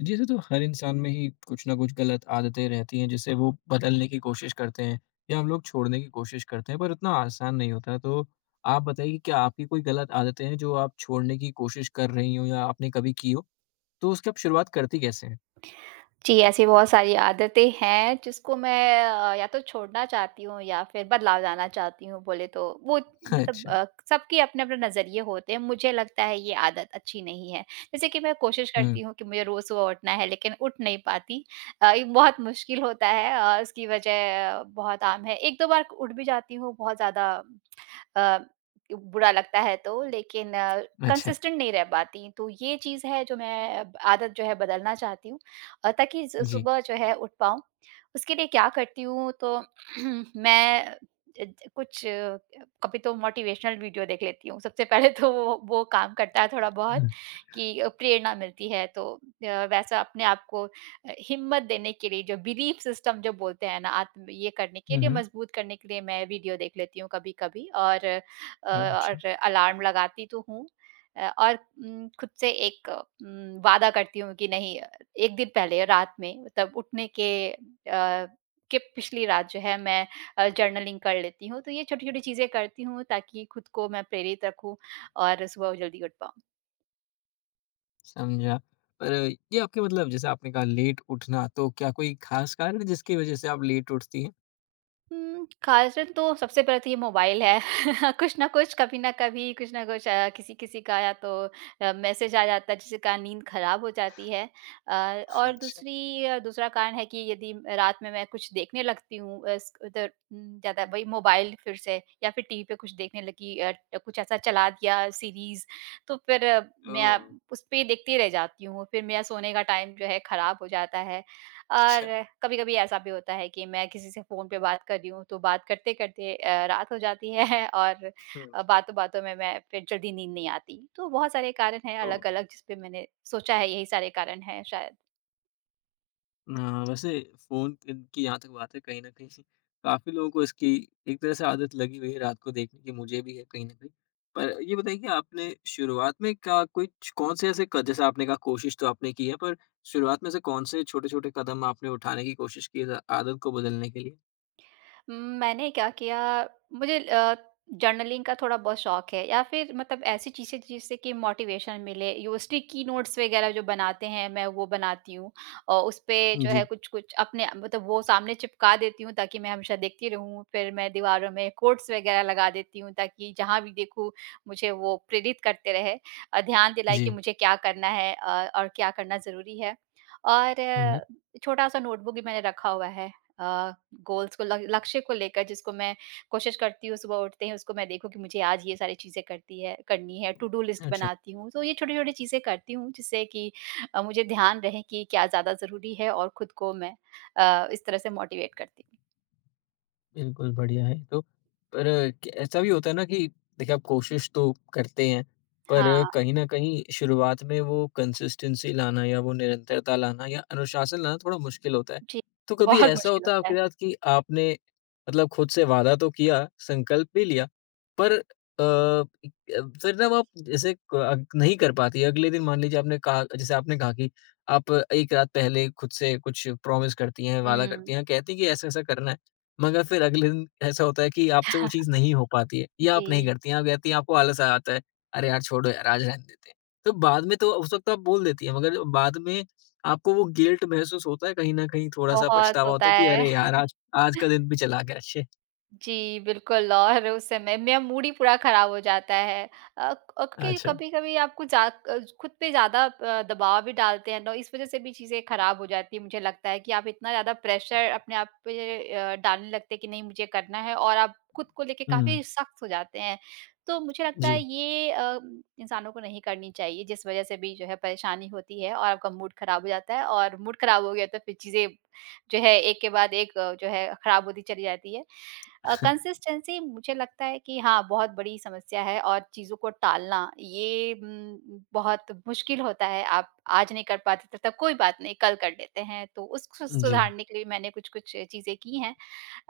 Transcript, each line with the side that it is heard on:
left: जैसे तो हर इंसान में ही कुछ ना कुछ गलत आदतें रहती हैं जिसे वो बदलने की कोशिश करते हैं या हम लोग छोड़ने की कोशिश करते हैं पर उतना आसान नहीं होता। तो आप बताइए कि क्या आपकी कोई गलत आदतें हैं जो आप छोड़ने की कोशिश कर रही हो या आपने कभी की हो। तो उसकी आप शुरुआत करती कैसे हैं?
right: जी, ऐसी बहुत सारी आदतें हैं जिसको मैं या तो छोड़ना चाहती हूँ या फिर बदलाव लाना चाहती हूँ बोले तो। वो मतलब
left: अच्छा।
right: सबके अपने-अपने नज़रिए होते हैं, मुझे लगता है ये आदत अच्छी नहीं है। जैसे कि मैं कोशिश
left: हम्म।
right: करती हूँ कि मुझे रोज़ सुबह उठना है लेकिन उठ नहीं पाती। ये बहुत मुश्किल होता है और उसकी वजह बहुत आम है। 1-2 बार उठ भी जाती हूँ बहुत ज़्यादा अ, बुरा लगता है तो लेकिन
left: अच्छा।
right: कंसिस्टेंट नहीं रह पाती। तो ये चीज़ है जो मैं आदत जो है बदलना चाहती हूँ। ताकि सु
left: जी।
right: सुबह जो है उठ पाऊँ। उसके लिए क्या करती हूँ तो मैं ज ज- कुछ कभी तो मोटिवेशनल वीडियो देख लेती हूँ। सबसे पहले तो वो काम करता है थोड़ा बहुत
left: हम्म।
right: कि प्रेरणा मिलती है तो वैसा अपने आप को हिम्मत देने के लिए जो बिलीफ सिस्टम जो बोलते हैं ना आत्म ये करने के लिए
left: हम्म,
right: मजबूत करने के लिए मैं वीडियो देख लेती हूँ कभी-कभी और अ,
left: अच्छा।
right: और अलार्म लगाती तो हूँ। और खुद से एक वादा करती हूँ कि नहीं 1 दिन पहले रात में मतलब उठने के पिछली रात जो है मैं जर्नलिंग कर लेती हूँ। तो ये छोटी-छोटी चीज़ें करती हूँ ताकि खुद को मैं प्रेरित रखूँ और सुबह जल्दी उठ पाऊँ।
left: समझा। पर ये आपके मतलब जैसे आपने कहा लेट उठना, तो क्या कोई खास कारण है जिसकी वजह से आप लेट उठती हैं?
right: हुँ, कारण तो सबसे पहले तो ये मोबाइल है। कुछ न कुछ, कभी न कभी, कुछ न कुछ किसी-किसी का या तो मैसेज आ जाता है, जिससे कारण नींद खराब हो जाती है। और
left: अच्छा।
right: दूसरा कारण है कि यदि रात में मैं कुछ देखने लगती हूँ स उधर ज़्यादा वही मोबाइल फिर से या फिर टीवी पे कुछ देखने लगी कुछ ऐसा चला दिया सीरीज़, तो फिर
left: ओ।
right: मैं उसपे देखती रह जाती हूँ। फिर मेरा सोने का टाइम जो है खराब हो जाता है।
left: अच्छा।
right: और कभी-कभी ऐसा भी होता है कि मैं किसी से फ़ोन पे बात कर रही हूँ, तो बात करते-करते रात हो जाती है और
left: हम्म।
right: बातों-बातों में मैं फिर जल्दी नींद नहीं आती। तो बहुत सारे कारण हैं
left: ओ।
right: अलग-अलग जिस पे मैंने सोचा है यही सारे कारण हैं शायद।
left: अ, वैसे फ़ोन इन की जहाँ तक बात है कहीं न कहीं काफ़ी लोगों को इसकी एक तरह से आदत लगी हुई है रात को देखने की, मुझे भी है कहीं न कहीं। पर ये बताइए कि आपने शुरुआत में क्या कुछ कौन-से ऐसे क जैसे आपने कहा कोशिश तो आपने की है, पर शुरुआत में से कौन-से छोटे-छोटे कदम आपने उठाने की कोशिश की इस आदत को बदलने के लिए?
right: मैंने क्या किया मुझे जर्नलिंग का थोड़ा बहुत शौक है या फिर मतलब ऐसी चीज़ें जिससे कि मोटिवेशन मिले यूएसडी की नोट्स वगैरह जो बनाते हैं मैं वो बनाती हूँ और उस पे जो है
left: जी।
right: कुछ कुछ अपने मतलब वो सामने चिपका देती हूँ ताकि मैं हमेशा देखती रहूँ फिर मैं दीवारों में कोट्स वगैरह लगा देती हूँ ताकि जहाँ भी देखूँ मुझे वो प्रेरित करते रहे, ध्यान दिलाए कि
left: जी।
right: मुझे क्या करना है और क्या करना ज़रूरी है और
left: हुँ, हुँ।
right: छोटा सा नोटबुक भी मैंने रखा हुआ है गोल्स को लक्ष्य को लेकर जिसको मैं कोशिश करती हूँ सुबह उठते ही उसको मैं देखूँ कि मुझे आज ये सारी चीज़ें करती है करनी है, टू डू लिस्ट
left: अच्छा।
right: बनाती हूँ, तो ये छोटी छोटी चीज़ें करती हूँ जिससे कि मुझे ध्यान रहे कि क्या ज़्यादा ज़रूरी है और खुद को मैं इस तरह से मोटिवेट करती हूँ।
left: बिल्कुल, बढ़िया है ये तो। पर अ, क ऐसा भी होता है ना कि देखिए आप कोशिश तो करते हैं, पर
right: हाँ।
left: कहीं न कहीं शुरुआत में वो कंसिस्टेंसी लाना या वो निरंतरता लाना या अनुशासन लाना थोड़ा मुश्किल होता है।
right: जी।
left: तो कभी
right: बहुत
left: ऐसा
right: मुश्किल
left: होता है
right: होता है।
left: आपके साथ कि आपने मतलब खुद से वादा तो किया, संकल्प भी लिया, पर अ, फिर ना वो आप जैसे नहीं कर पाती, अगले दिन मान लीजिए आपने कहा जैसे आपने कहा कि आप 1 रात पहले खुद से कुछ प्रॉमिस करती हैं, वादा
right: हम्म।
left: करती हैं, कहती हैं कि ऐसा-ऐसा करना है। मगर फिर अगले दिन ऐसा होता है कि आपसे वो चीज़ नहीं हो पाती है या आप नहीं
right: जी।
left: करती हैं। आप कहती हैं आपको आलस आ जाता है, "अरे यार! छोड़ो यार, आज रहने देते हैं।" तो बाद में तो उस वक़्त आप बोल देती हैं मगर बाद में आपको वो गिल्ट महसूस होता है कहीं न कहीं, थोड़ा-सा
right: बहुत
left: पछतावा
right: होता
left: होता है कि
right: है।
left: अरे यार! आज आज का दिन भी चला गया, शिट!
right: जी, बिल्कुल और उस समय मेरा मूड ही पूरा ख़राब हो जाता है। अ, और क्योंकि
left: अच्छा।
right: कभी-कभी आपको जा खुद पे ज़्यादा दबाव भी डालते हैं ना, इस वज़ह से भी चीज़ें ख़राब हो जाती हैं। मुझे लगता है कि आप इतना ज़्यादा प्रेशर अपने आप पे डालने लगते हैं कि नहीं मुझे करना है और आप खुद को लेके
left: हुँ।
right: काफ़ी सख्त हो जाते हैं। तो मुझे लगता है
left: जी,
right: ये इंसानों को नहीं करनी चाहिए जिस वज़ह से भी जो है परेशानी होती है और आपका मूड ख़राब हो जाता है और मूड ख़राब हो गया तो फिर चीज़ें जो है एक के बाद एक जो है ख़राब होती चली जाती है। कंसिस्टेंसी मुझे लगता है कि हाँ, बहुत बड़ी समस्या है और चीज़ों को टालना ये बहुत मुश्किल होता है। आप आज नहीं कर पाते तो तब कोई बात नहीं, कल कर लेते हैं। तो उसको
left: जी।
right: सुधारने के लिए मैंने कुछ-कुछ चीज़ें की हैं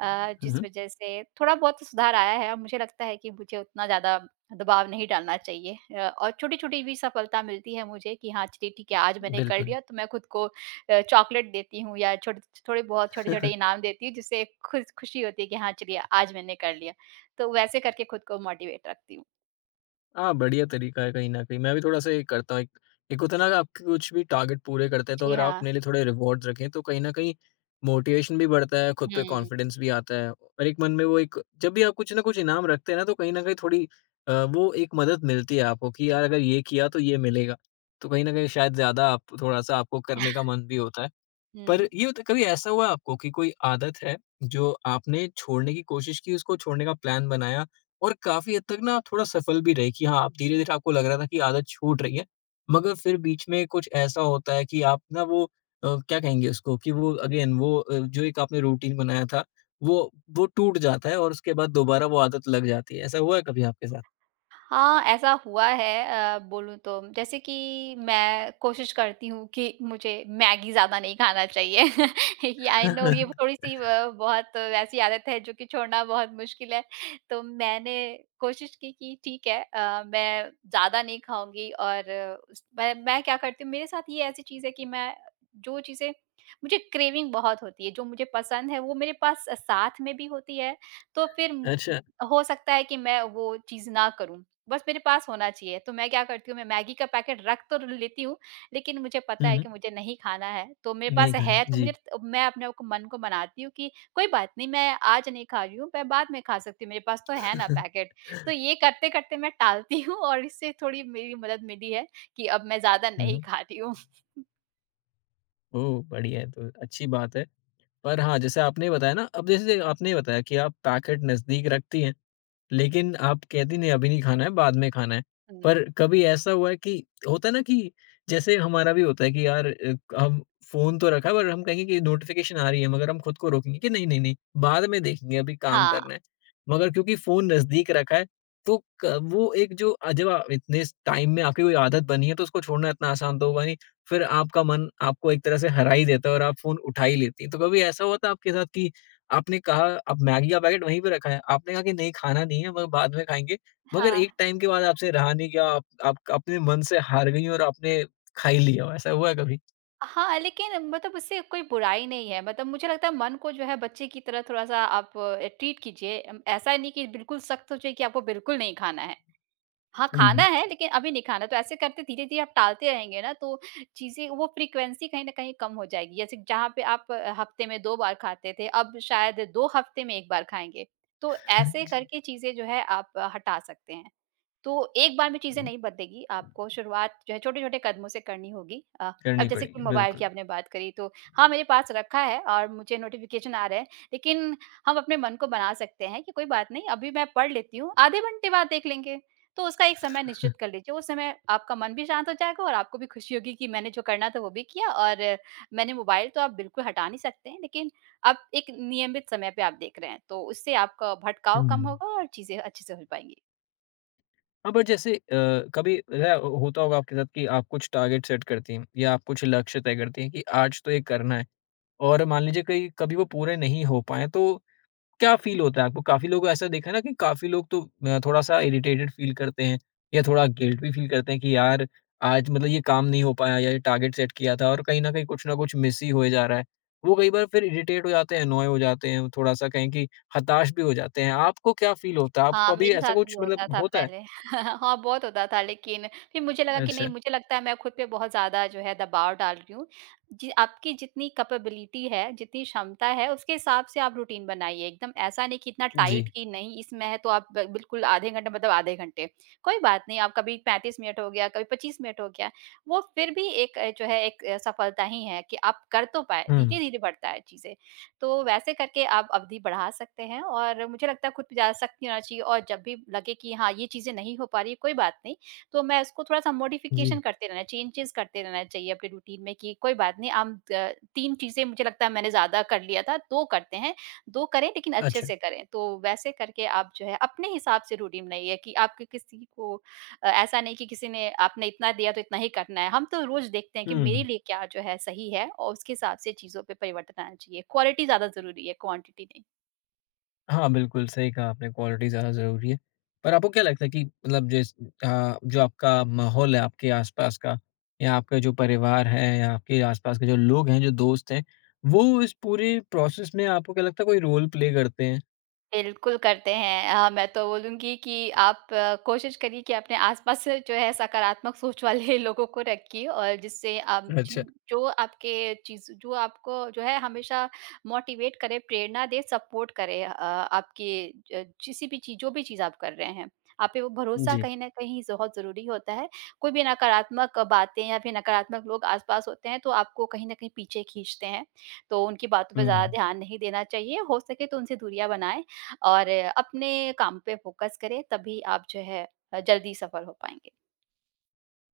left: हुँ,
right: जिस
left: हुँ।
right: वज़ह से थोड़ा-बहुत सुधार आया है और मुझे लगता है कि मुझे उतना ज़्यादा दबाव नहीं डालना चाहिए और छोटी-छोटी भी सफलता मिलती है मुझे कि हाँ, चलिए ठीक है, आज मैंने कर
left: बिल्कुल।
right: लिया तो मैं खुद को चॉकलेट देती हूँ या छोटे थोड़े बहुत छोटे-छोटे इनाम देती हूँ, जिससे खुशी होती है कि हाँ, चलिए आज मैंने कर लिया। तो वैसे करके खुद को मोटिवेट रखती हूँ।
left: हाँ, बढ़िया तरीका है कहीं न कहीं। मैं भी थोड़ा-सा ये करता हूँ, एक एक होता है ना कि आपके कुछ भी टारगेट पूरे करते हैं, तो
right: जी
left: अगर आप
right: हाँ।
left: अपने लिए थोड़े रिवॉर्ड्स रखें, तो कहीं न कहीं मोटिवेशन भी बढ़ता है, खुद पे
right: हुँ,
left: कॉन्फिडेंस भी आता है और एक मन में वो एक जब भी आप कुछ ना कुछ इनाम रखते हैं ना, तो कहीं न कहीं थोड़ी वो एक मदद मिलती है आपको कि यार अगर ये किया, तो ये मिलेगा। तो कहीं न कहीं शायद ज़्यादा आप थोड़ा-सा आपको करने का मन भी होता है।
right: हुँ।
left: पर ये बता कभी ऐसा हुआ आपको कि कोई आदत है जो आपने छोड़ने की कोशिश की, उसको छोड़ने का प्लान बनाया और काफ़ी हद तक ना थोड़ा सफल भी रहे कि हाँ, आप धीरे-धीरे आपको लग रहा था कि आदत छूट रही है, मगर फिर बीच में कुछ ऐसा होता है कि आप ना वो क्या कहेंगे उसको कि वो अगेन वो जो एक आपने रूटीन बनाया था, वो टूट जाता है और उसके बाद दोबारा वो आदत लग जाती है। ऐसा हुआ है कभी आपके साथ?
right: हाँ, ऐसा हुआ है बोलूँ तो, जैसे कि मैं कोशिश करती हूँ कि मुझे मैगी ज़्यादा नहीं खाना चाहिए। ये आई नो, ये थोड़ी-सी बहुत वैसी आदत है जो कि छोड़ना बहुत मुश्किल है। तो मैंने कोशिश की कि ठीक है मैं ज़्यादा नहीं खाऊँगी और उस मैं क्या करती हूँ, मेरे साथ ये ऐसी चीज़ है कि मैं जो चीज़ें मुझे क्रेविंग बहुत होती है, जो मुझे पसंद है वो मेरे पास साथ में भी होती है, तो फिर
left: अच्छा।
right: हो सकता है कि मैं वो चीज़ ना करूँ। बस मेरे पास होना चाहिए। तो मैं क्या करती हूँ, मैं मैगी का पैकेट रख तो लेती हूँ, लेकिन मुझे पता
left: हुँ,
right: है कि
left: हुँ।
right: मुझे नहीं खाना है। तो मेरे पास
left: नहीं खाना।
right: है तो मुझे
left: जी।
right: मैं अपने आप को मन को मनाती हूँ कि कोई बात नहीं मैं आज नहीं खा रही हूँ, मैं बाद में खा सकती हूँ, मेरे पास तो है ना पैकेट। तो ये करते-करते मैं टालती हूँ और इससे थोड़ी मेरी मदद मिली है कि अब मैं ज़्यादा
left: हुँ,
right: नहीं
left: हुँ।
right: खा रही हूँ।
left: ओह! बढ़िया है, तो अच्छी बात है। पर हाँ, जैसे आपने बताया ना, अब जैसे आपने बताया कि आप पैकेट नज़दीक रखती हैं, लेकिन आप कहती नहीं अभी नहीं खाना है, बाद में खाना है।
right: हुँ।
left: पर कभी ऐसा हुआ है कि होता है ना कि जैसे हमारा भी होता है कि यार हम फ़ोन तो रखा है पर हम कहेंगे कि नोटिफ़िकेशन आ रही है, मगर हम खुद को रोकेंगे कि नहीं, नहीं, नहीं बाद में देखेंगे अभी काम करना
right: हाँ,
left: है। मगर क्योंकि फ़ोन नज़दीक रखा है तो क वो एक जो जब इतने स टाइम में आपकी कोई आदत बनी है तो उसको छोड़ना इतना आसान तो होगा नहीं। फिर आपका मन आपको एक तरह से हरा ही देता है और आप फ़ोन उठा ही लेती हैं। तो कभी ऐसा हुआ था आपके साथ कि आपने कहा अब मैगी का पैकेट वहीं पे रखा है। आपने कहा कि नहीं खाना नहीं है मगर बाद में खाएँगे। मगर
right: हाँ।
left: एक टाइम के बाद आपसे रहा नहीं गया, आप अपने मन से हार गई और आपने खा ही लिया हो, ऐसा हुआ है कभी?
right: हाँ, लेकिन मतलब उससे कोई बुराई नहीं है। मतलब मुझे लगता है मन को जो है बच्चे की तरह थोड़ा-सा आप ट्रीट कीजिए। ऐसा नहीं कि बिल्कुल सख्त हो जाए कि आपको बिल्कुल नहीं खाना है। हाँ,
left: हुँ,
right: खाना
left: हुँ।
right: है लेकिन अभी नहीं खाना। तो ऐसे करते धीरे-धीरे आप टालते रहेंगे ना तो चीज़ें वो फ्रीक्वेंसी कहीं न कहीं कम हो जाएगी। जैसे जहाँ पे आप हफ्ते में 2 बार खाते थे, अब शायद 2 हफ्ते में 1 बार खाएँगे। तो ऐसे
left: जी।
right: करके चीज़ें जो है आप हटा सकते हैं। तो एक बार में चीज़ें नहीं बदलेगी, आपको शुरुआत जो है छोटे-छोटे कदमों से करनी होगी। अब
left: करनी
right: जैसे कि
left: पड़ेगी,
right: मोबाइल की
left: बिल्कुल।
right: आपने बात करी तो हाँ, मेरे पास रखा है और मुझे नोटिफ़िकेशन आ रहे हैं, लेकिन हम अपने मन को बना सकते हैं कि कोई बात नहीं, अभी मैं पढ़ लेती हूँ, आधे घंटे बाद देख लेंगे। तो उसका एक समय निश्चित कर लीजिए, उस समय आपका मन भी शांत हो जाएगा और आपको भी खुशी होगी कि मैंने जो करना था वो भी किया और मैंने मोबाइल तो आप बिल्कुल हटा नहीं सकते हैं, लेकिन आप एक नियमित समय पे आप देख रहे हैं, तो उससे आपका भटकाव कम
left: हुँ।
right: होगा और चीज़ें अच्छे से हो पाएँगी।
left: हाँ, पर जैसे कभी ऐसा होता होगा आपके साथ कि आप कुछ टारगेट सेट करती हैं या आप कुछ लक्ष्य तय करती हैं कि आज तो ये करना है, और मान लीजिए कहीं कभी वो पूरे नहीं हो पाएँ तो क्या फ़ील होता है आपको? काफ़ी लोगों को ऐसा देखा है ना कि काफ़ी लोग तो थोड़ा-सा इरिटेटेड फ़ील करते हैं या थोड़ा गिल्ट भी फ़ील करते हैं कि यार आज मतलब ये काम नहीं हो पाया या ये टारगेट सेट किया था और कहीं न कहीं कुछ न कुछ मिस ही होए जा रहा है। वो कई बार फिर इरिटेट हो जाते हैं, अनॉय हो जाते हैं, थोड़ा-सा कहें कि हताश भी हो जाते हैं। आपको क्या फ़ील होता है?
right: हाँ,
left: आपको अभी
right: मेरे
left: ऐसा
right: साथ भी
left: कुछ
right: होता
left: मतलब
right: था
left: होता है?
right: पहले। हाँ, बहुत होता था लेकिन फिर मुझे लगा कि नहीं
left: अच्छा।
right: मुझे लगता है मैं खुद पे बहुत ज़्यादा जो है दबाव डाल रही हूँ। जी, आपकी जितनी कैपेबिलिटी है, जितनी क्षमता है उसके हिसाब से आप रूटीन बनाइए, एकदम ऐसा नहीं कि इतना टाइट
left: जी।
right: कि नहीं इसमें है तो आप ब बिल्कुल आधे घंटे मतलब आधे घंटे। कोई बात नहीं, आप कभी 35 मिनट हो गया, कभी 25 मिनट हो गया। वो फिर भी एक जो है एक सफलता ही है कि आप कर तो पाए,
left: हुँ।
right: धीरे-धीरे बढ़ता है चीज़ें। तो वैसे करके आप अवधि बढ़ा सकते हैं और मुझे लगता है खुद पे ज़्यादा सख्त नहीं होना चाहिए और जब भी लगे कि हाँ, ये चीज़ें नहीं हो पा रही है, कोई बात नहीं, तो मैं उसको थोड़ा-सा
left: जी।
right: मॉडिफ़िकेशन करते रहना, चेंजेज़ करते रहना चाहिए अपने रूटीन में कि कोई बात नहीं हम 3 चीज़ें मुझे लगता है मैंने ज़्यादा कर लिया था, 2 करते हैं, 2 करें लेकिन अच्छे
left: अच्छा।
right: से करें। तो वैसे करके आप जो है अपने हिसाब से रूटीन बनाइए कि आपके किसी को ऐसा नहीं कि किसी ने आपने इतना दिया तो इतना ही करना है। हम तो रोज़ देखते हैं कि मेरे
left: हुँ।
right: लिए क्या जो है सही है और उसके हिसाब से चीज़ों पे परिवर्तन आना चाहिए। क्वालिटी ज़्यादा ज़रूरी है, क्वांटिटी नहीं।
left: हाँ, बिल्कुल, सही कहा आपने, क्वालिटी ज़्यादा ज़रूरी है। पर आपको क्या लगता है कि मतलब जो आपका माहौल है आपके आस-पास का या आपका जो परिवार है या आपके आस-पास के जो लोग हैं, जो दोस्त हैं, वो इस पूरे प्रोसेस में आपको क्या लगता है कोई रोल प्ले करते हैं?
right: बिल्कुल करते हैं। मैं तो बोलूँगी कि आप कोशिश करिए कि अपने आस-पास से जो है सकारात्मक सोच वाले लोगों को रखिए और जिससे आप
left: अच्छा।
right: जिन जो आपके चीज़ जो आपको जो है हमेशा मोटिवेट करे, प्रेरणा दे, सपोर्ट करे आपकी ज किसी भी चीज़ जो भी चीज़ आप कर रहे हैं। आप पे वो भरोसा
left: जी।
right: कहीं न कहीं बहुत ज़रूरी होता है। कोई भी नकारात्मक बातें या फिर नकारात्मक लोग आस-पास होते हैं तो आपको कहीं न कहीं पीछे खींचते हैं। तो उनकी बातों पे
left: हुँ,
right: ज़्यादा
left: हुँ।
right: ध्यान नहीं देना चाहिए। हो सके तो उनसे दूरियाँ बनाएँ। और अपने काम पे फ़ोकस करें, तभी आप जो है जल्दी सफल हो पाएँगे।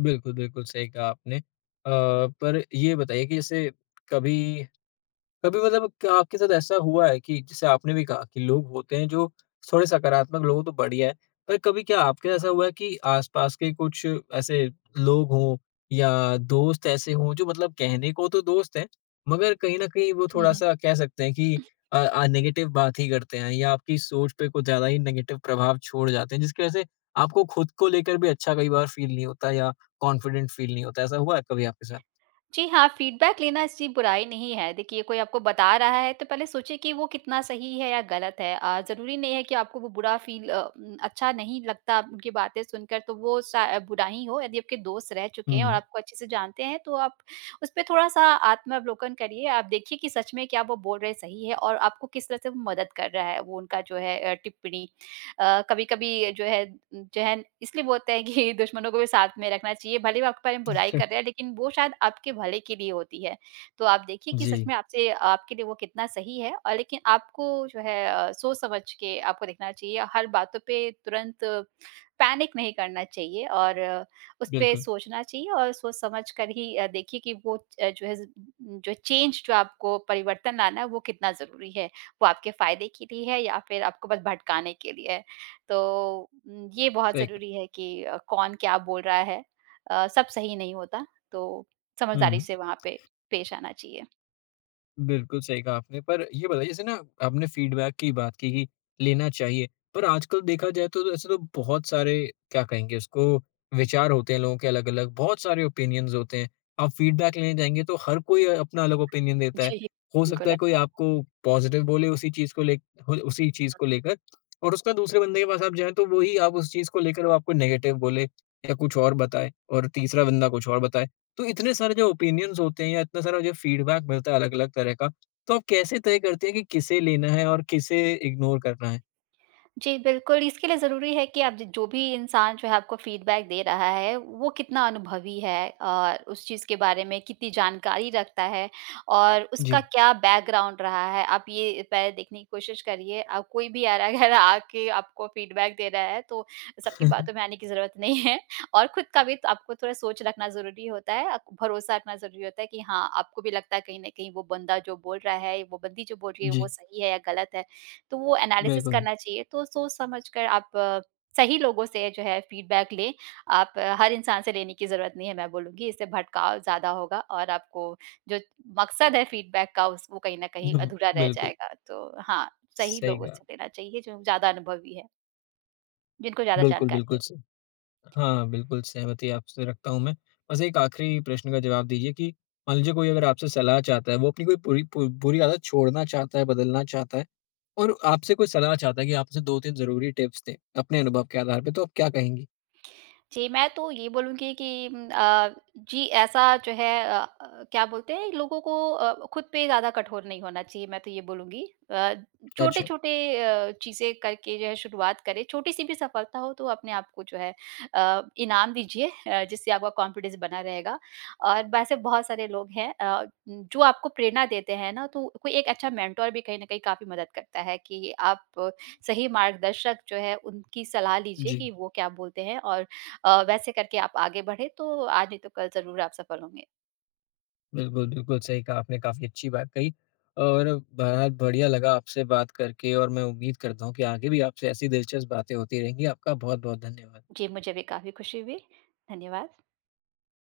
left: बिल्कुल, बिल्कुल सही कहा आपने। पर ये बताइए कि जैसे कभी कभी मतलब क्या आपके साथ ऐसा हुआ है कि जैसे आपने भी कहा कि लोग होते हैं जो थोड़े सकारात्मक लोग हो तो बढ़िया है, पर कभी क्या आपके साथ ऐसा हुआ है कि आसपास के कुछ ऐसे लोग हों या दोस्त ऐसे हों जो मतलब कहने को तो दोस्त हैं, मगर कहीं न कहीं वो
right: हुँ, हुँ।
left: थोड़ा-सा कह सकते हैं कि नेगेटिव बात ही करते हैं या आपकी सोच पे कुछ ज़्यादा ही नेगेटिव प्रभाव छोड़ जाते हैं, जिसकी वजह से आपको खुद को लेकर भी अच्छा कई बार फील नहीं होता या कॉन्फिडेंट फील नहीं होता, ऐसा हुआ है कभी आपके साथ?
right: जी हाँ, फीडबैक लेना इसकी बुराई नहीं है। देखिए कोई आपको बता रहा है तो पहले सोचिए कि वो कितना सही है या गलत है। ज़रूरी नहीं है कि आपको वो बुरा फ़ील अच्छा नहीं लगता उनकी बातें सुनकर तो वो सा बुरा ही हो। यदि आपके दोस्त रह चुके हैं और
left: हुँ।
right: आपको अच्छे से जानते हैं तो आप उस पे थोड़ा-सा आत्मावलोकन करिए। आप देखिए कि सच में क्या वो बोल रहे सही है और आपको किस तरह से वो मदद कर रहा है वो उनका जो है टिप्पणी। कभी-कभी जो है जो है इसलिए बोलते हैं कि दुश्मनों को भी साथ में रखना चाहिए, भले ही वो आपके बारे में बुराई कर रहे हैं, लेकिन वो शायद आपके भले के लिए होती है। तो आप देखिए कि सच
left: जी,
right: में आपसे आपके लिए वो कितना सही है और लेकिन आपको जो है सोच समझ के आपको देखना चाहिए, हर बातों पे तुरंत पैनिक नहीं करना चाहिए और उस पे
left: बिल्कुल,
right: सोचना चाहिए और सोच समझ कर ही देखिए कि वो जो है ज़ जो चेंज जो आपको परिवर्तन लाना है, वो कितना ज़रूरी है। वो आपके फ़ायदे के लिए है या फिर आपको बस भटकाने के लिए है। तो ये बहुत
left: सही कहा।
right: ज़रूरी है कि कौन क्या बोल रहा है। सब सही नहीं होता, तो समझदारी
left: हुँ।
right: से वहाँ पे पेश आना चाहिए।
left: बिल्कुल सही कहा आपने। पर ये बताइए जैसे ना आपने फीडबैक की बात की कि लेना चाहिए। पर आजकल देखा जाए तो ऐसे तो बहुत सारे क्या कहेंगे उसको विचार होते हैं लोगों के अलग-अलग, बहुत सारे ओपिनियंस होते हैं। आप फीडबैक लेने जाएँगे तो हर कोई अपना अलग ओपिनियन देता है।
right: जी,
left: हो
right: बिल्कुल
left: सकता है कोई
right: ऐसा
left: आपको पॉज़िटिव बोले उसी चीज़ को ले हो उसी चीज़ को लेकर और उसका दूसरे बंदे के पास आप जाएँ तो वही आप उस चीज़ को लेकर वो आपको नेगेटिव बोले या कुछ और बताए और तीसरा बंदा कुछ और बताए। तो इतने सारे जो ओपिनियंस होते हैं या इतना सारा जो फीडबैक मिलता है अलग-अलग तरह का, तो आप कैसे तय करते हैं कि किसे लेना है और किसे इग्नोर करना है?
right: जी, बिल्कुल, इसके लिए ज़रूरी है कि आप ज जो भी इंसान जो है आपको फ़ीडबैक दे रहा है, वो कितना अनुभवी है और उस चीज़ के बारे में कितनी जानकारी रखता है और उसका
left: जी।
right: क्या बैकग्राउंड रहा है, आप ये पहले देखने की कोशिश करिए। आप कोई भी आरा गहरा आके आपको फ़ीडबैक दे रहा है, तो सबकी बातों में आने की ज़रूरत नहीं है और खुद का भी तो आपको थोड़ा सोच रखना ज़रूरी होता है, आपको भरोसा रखना ज़रूरी होता है कि हाँ, आपको भी लगता है कहीं न कहीं वो बंदा जो बोल रहा है, वो बंदी जो बोल रही है, वो
left: जी,
right: सही है या गलत है। तो वो एनालिसिस
left: बिल्कुल।
right: करना चाहिए, तो सोच समझ कर आप सही लोगों से जो है फीडबैक लें। आप हर इंसान से लेने की ज़रूरत नहीं है मैं बोलूँगी, इससे भटकाव ज़्यादा होगा और आपको जो मकसद है फीडबैक का उस वो कहीं न कहीं
left: हुँ,
right: अधूरा रह
left: बिल्कुल।
right: जाएगा। तो हाँ, सही
left: सही
right: लोगों
left: कहा।
right: से लेना चाहिए जो ज़्यादा अनुभवी है, जिनको ज़्यादा
left: बिल्कुल,
right: जानकारी
left: बिल्कुल
right: है।
left: स हाँ, बिल्कुल सहमति आपसे रखता हूँ मैं। बस एक आखिरी प्रश्न का जवाब दीजिए कि मान लीजिए कोई अगर आपसे सलाह चाहता है, वो अपनी कोई बुरी पु बुरी आदत छोड़ना चाहता है, बदलना चाहता है और आपसे कोई सलाह चाहता है कि आप उसे 2-3 ज़रूरी टिप्स दें, अपने अनुभव के आधार पे, तो आप क्या कहेंगी?
right: जी, मैं तो ये बोलूँगी कि उम, अ, जी ऐसा जो है क्या बोलते हैं लोगों को खुद पे ज़्यादा कठोर नहीं होना चाहिए, मैं तो ये बोलूँगी। अ,
left: अच्छा,
right: छोटे-छोटे चीज़ें करके जो है शुरुआत करें, छोटी-सी भी सफलता हो तो अपने आप को जो है इनाम दीजिए जिससे आपका कॉन्फिडेंस बना रहेगा। और वैसे बहुत सारे लोग हैं जो आपको प्रेरणा देते हैं ना, तो कोई एक अच्छा मेंटर भी कहीं न कहीं काफ़ी मदद करता है कि आप सही मार्गदर्शक जो है उनकी सलाह लीजिए
left: जी।
right: कि वो क्या बोलते हैं और वैसे करके आप आगे बढ़े तो आज नहीं तो कल ज़रूर आप सफल होंगे।
left: बिल्कुल, बिल्कुल सही कहा आपने, काफ़ी अच्छी बात कही और बहुत बढ़िया लगा आपसे बात करके और मैं उम्मीद करता हूँ कि आगे भी आपसे ऐसी दिलचस्प बातें होती रहेंगी। आपका बहुत-बहुत धन्यवाद।
right: जी, मुझे भी काफ़ी खुशी हुई। धन्यवाद।